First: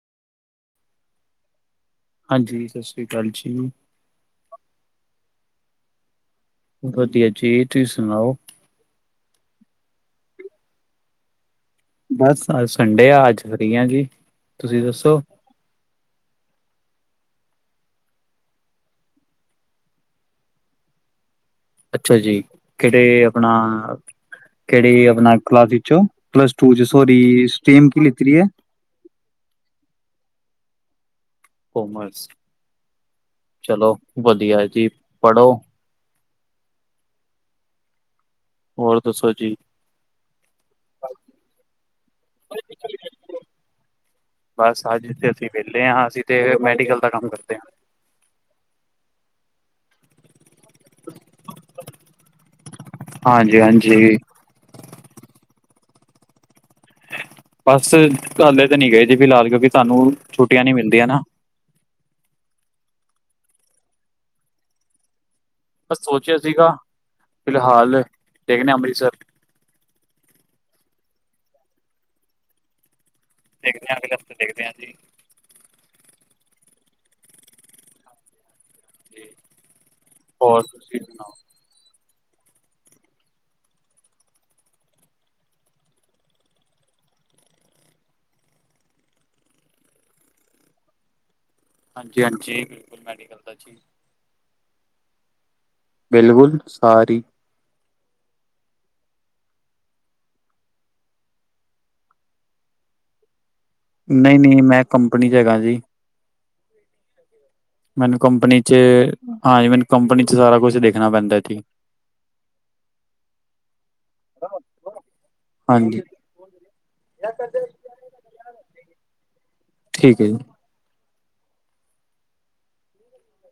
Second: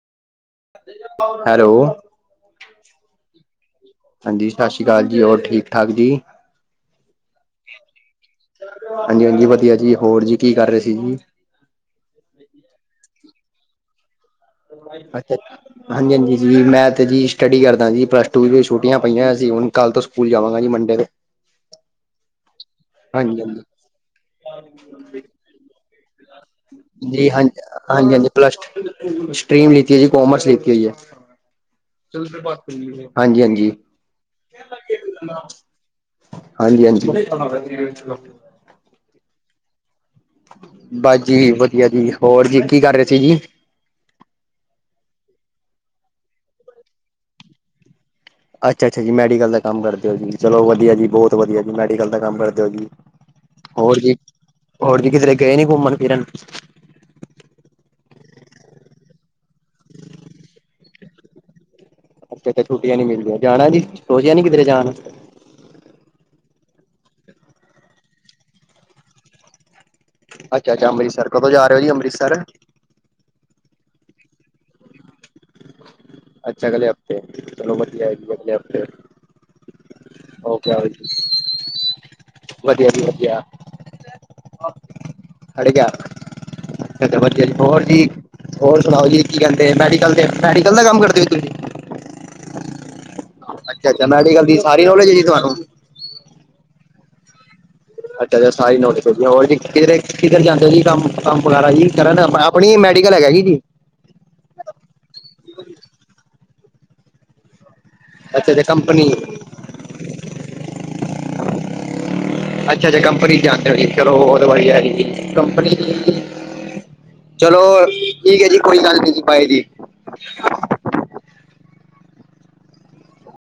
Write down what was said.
Hello ਹਾਂਜੀ ਸਤਿ ਸ਼੍ਰੀ ਅਕਾਲ ਜੀ ਹਾਂਜੀ ਸਤਿ ਸ਼੍ਰੀ ਅਕਾਲ ਜੀ ਹੋਰ ਠੀਕ ਠਾਕ ਜੀ ਵਧੀਆ ਜੀ ਤੁਸੀਂ ਸੁਣਾਓ ਹਾਂਜੀ ਹਾਂਜੀ ਵਧੀਆ ਜੀ ਹੋਰ ਜੀ ਕੀ ਕਰ ਰਹੇ ਸੀ ਜੀ ਬਸ ਅ ਸੰਡੇ ਆ ਅੱਜ ਫ੍ਰੀ ਆ ਜੀ ਤੁਸੀਂ ਦੱਸੋ ਅੱਛਾ ਅ ਹਾਂਜੀ ਹਾਂਜੀ ਜੀ ਮੈਂ ਤਾਂ ਜੀ ਸਟੱਡੀ ਕਰਦਾ ਜੀ ਪਲੱਸ ਟੂ ਚ ਛੁਟੀਆਂ ਪਈਆਂ ਅਸੀਂ ਹੁਣ ਕੱਲ੍ਹ ਤੋਂ ਸਕੂਲ ਜਾਵਾਂਗਾ ਜੀ ਮੰਡੇ ਤੋਂ ਅੱਛਾ ਜੀ ਕਿਹੜੇ ਹਾਂਜੀ ਆਪਣਾ ਹਾਂਜੀ ਕਿਹੜੀ ਆਪਣਾ ਕਲਾਸ ਵਿੱਚੋਂ ਪਲੱਸ ਟੂ ਚ ਜੀ ਹਾਂ ਸੋਰੀ ਸਟਰੀਮ ਕੀ ਹਾਂਜੀ ਲਿੱਤੀ ਹਾਂਜੀ ਦੀ ਏ ਪਲੱਸ ਸਟਰੀਮ ਲਿੱਤੀ ਹੋ ਜੀ ਕੋਮਰਸ ਲਿਤੀ ਹੋਈ ਹੈ ਕੋਮਰਸ ਹਾਂਜੀ ਹਾਂਜੀ ਚਲੋ ਵਧੀਆ ਜੀ ਪੜ੍ਹੋ ਹਾਂਜੀ ਹਾਂਜੀ ਹੋਰ ਦੱਸੋ ਜੀ ਬਸ ਜੀ ਵਧੀਆ ਜੀ ਹੋਰ ਜੀ ਕੀ ਕਰ ਰਹੇ ਸੀ ਜੀ ਬਸ ਅੱਜ ਇਥੇ ਅਸੀਂ ਵਿਹਲੇ ਹਾਂ ਅਸੀਂ ਤੇ ਮੈਡੀਕਲ ਦਾ ਕੰਮ ਕਰਦੇ ਹਾਂ ਅੱਛਾ ਅੱਛਾ ਜੀ ਮੈਡੀਕਲ ਦਾ ਕੰਮ ਕਰਦੇ ਹੋ ਜੀ ਚਲੋ ਵਧੀਆ ਜੀ ਬਹੁਤ ਵਧੀਆ ਜੀ ਮੈਡੀਕਲ ਦਾ ਕੰਮ ਕਰਦੇ ਹੋ ਜੀ ਹਾਂਜੀ ਹੋਰ ਜੀ ਹਾਂਜੀ ਹੋਰ ਵੀੀ ਕਿਧਰੇ ਗਏ ਨੀ ਘੁੰਮਣ ਫਿਰਨ ਬਸ ਕੱਲਦੇ ਤਾਂ ਨੀ ਗਏ ਸੀੀ ਫਿਲਹਾਲ ਕਿਉਂਕਿ ਤੁਹਾਨੂੰ ਛੁੱਟੀਆਂ ਨੀ ਮਿਲਦੀਆਂ ਨਾ ੱਥੇ ਤਾਂ ਛੁੱਟੀਆਂ ਨੀ ਮਿਲਦੀਆਂ ਜਾਣਾ ਜੀ ਸੋਚਿਆ ਨੀ ਕਿਧਰੇ ਜਾਣ ਬਸ ਸੋਚਿਆ ਸੀਗਾ ਫਿਲਹਾਲ ਦੇਖਣੇ ਅੰਮ੍ਰਿਤਸਰ ਅੱਛਾੱਛਾੰ੍ਰਿਤਸਰ ਕੋਂ ਜਾ ਰਹੇ ਜੀ ਅੰਮ੍ਰਿਸਰ ਦੇੇਖਦੇ ਅਗਲੇ ਹਫ਼ਤੇ ਦੇਖਦੇ ਹਾਂ ਜੀ ਅੱਛਾ ਅਗਲੇ ਹਫ਼ਤੇ ਚਲੋ ਮਧ ਆਏਗੀ ਅਗਲੇ ਹਫ਼ਤੇ ਹੋਰ ਓਕੇ ਤੁਸੀਂ ਸੁਣਾਓ? ਵਧੀਆ ਜੀ ਵਧੀਆ ਖੜੇ ਗਿਆ ਫਬਦ ਜੇਲ ਹੋਰ ਜੀ ਹੋਰ ਸੁਣਾਓ ਜੀ ਕੀ ਕਹਿੰਦੇ ਮੈਡੀਕਲ ਤੇ ਮੈਡੀਕਲ ਦਾ ਕੰਮ ਕਰਦੇ ਵੀ ਤੁਸੀਂ ਹਾਂਜੀ ਹਾਂਜੀ ਬਿਲਕੁਲ ਮੈਡੀਕਲ ਦਾ ਜੀ। ਅੱਛਾ ਅੱਛਾ ਮੈਡੀਕਲ ਦੀ ਸਾਰੀ ਨੌਲੇਜ ਹੈ ਜੀ ਤੁਹਾਨੂੰ ਬਿਲਕੁਲ ਸਾਰੀ ਅੱਛਾ ਅੱਛਾ ਸਾਰੀ ਨੋਟ ਪ ਹੋਰ ਜ ਕਿ ਕਿਧਰ ਜਾਂਦੇ ਜੀ ਕੰਮ ਕੰਮ ਵਗੈਰਾ ਜ ਕਰਨ ਆਪਣੀ ਮੈਡੀਕਲ ਹੈਗਾ ਹੈ ਜੀ ਨਹੀਂ ਨਹੀਂ ਮੈਂ ਕੰਪਨੀ ਚ ਹੈਗਾ ਜੀ ਕਿ [inaudible] ਮੈਨੂੰ ਅੱਛਾ ਕੰਪਨੀ ਅੱਛਾ ਚ ਕੰਪਨੀ ਹਾਂਜੀ ਮੈਨੂੰ ਕੰਪਨੀ ਚ ਸਾਰਾ ਕੁਛ ਦੇਖਣਾ ਪੈਂਦਾ ਜੀ ਅੱਛਾ ਅੱਛਾ ਕੰਪਨੀ ਜਾਂਦੇ ਹੋ ਜੀ ਚਲੋ ਉਹ ਦ ਵੀ ਕੰਪਨੀ ਹਾਂਜੀ ਚਲੋ ਠੀਕ ਹੈ ਜੀ ਕੋਈ ਗੱਲ ਨੀ ਜੀ ਬਾਏ ਜੀ ਠੀਕ ਹੈ ਜੀ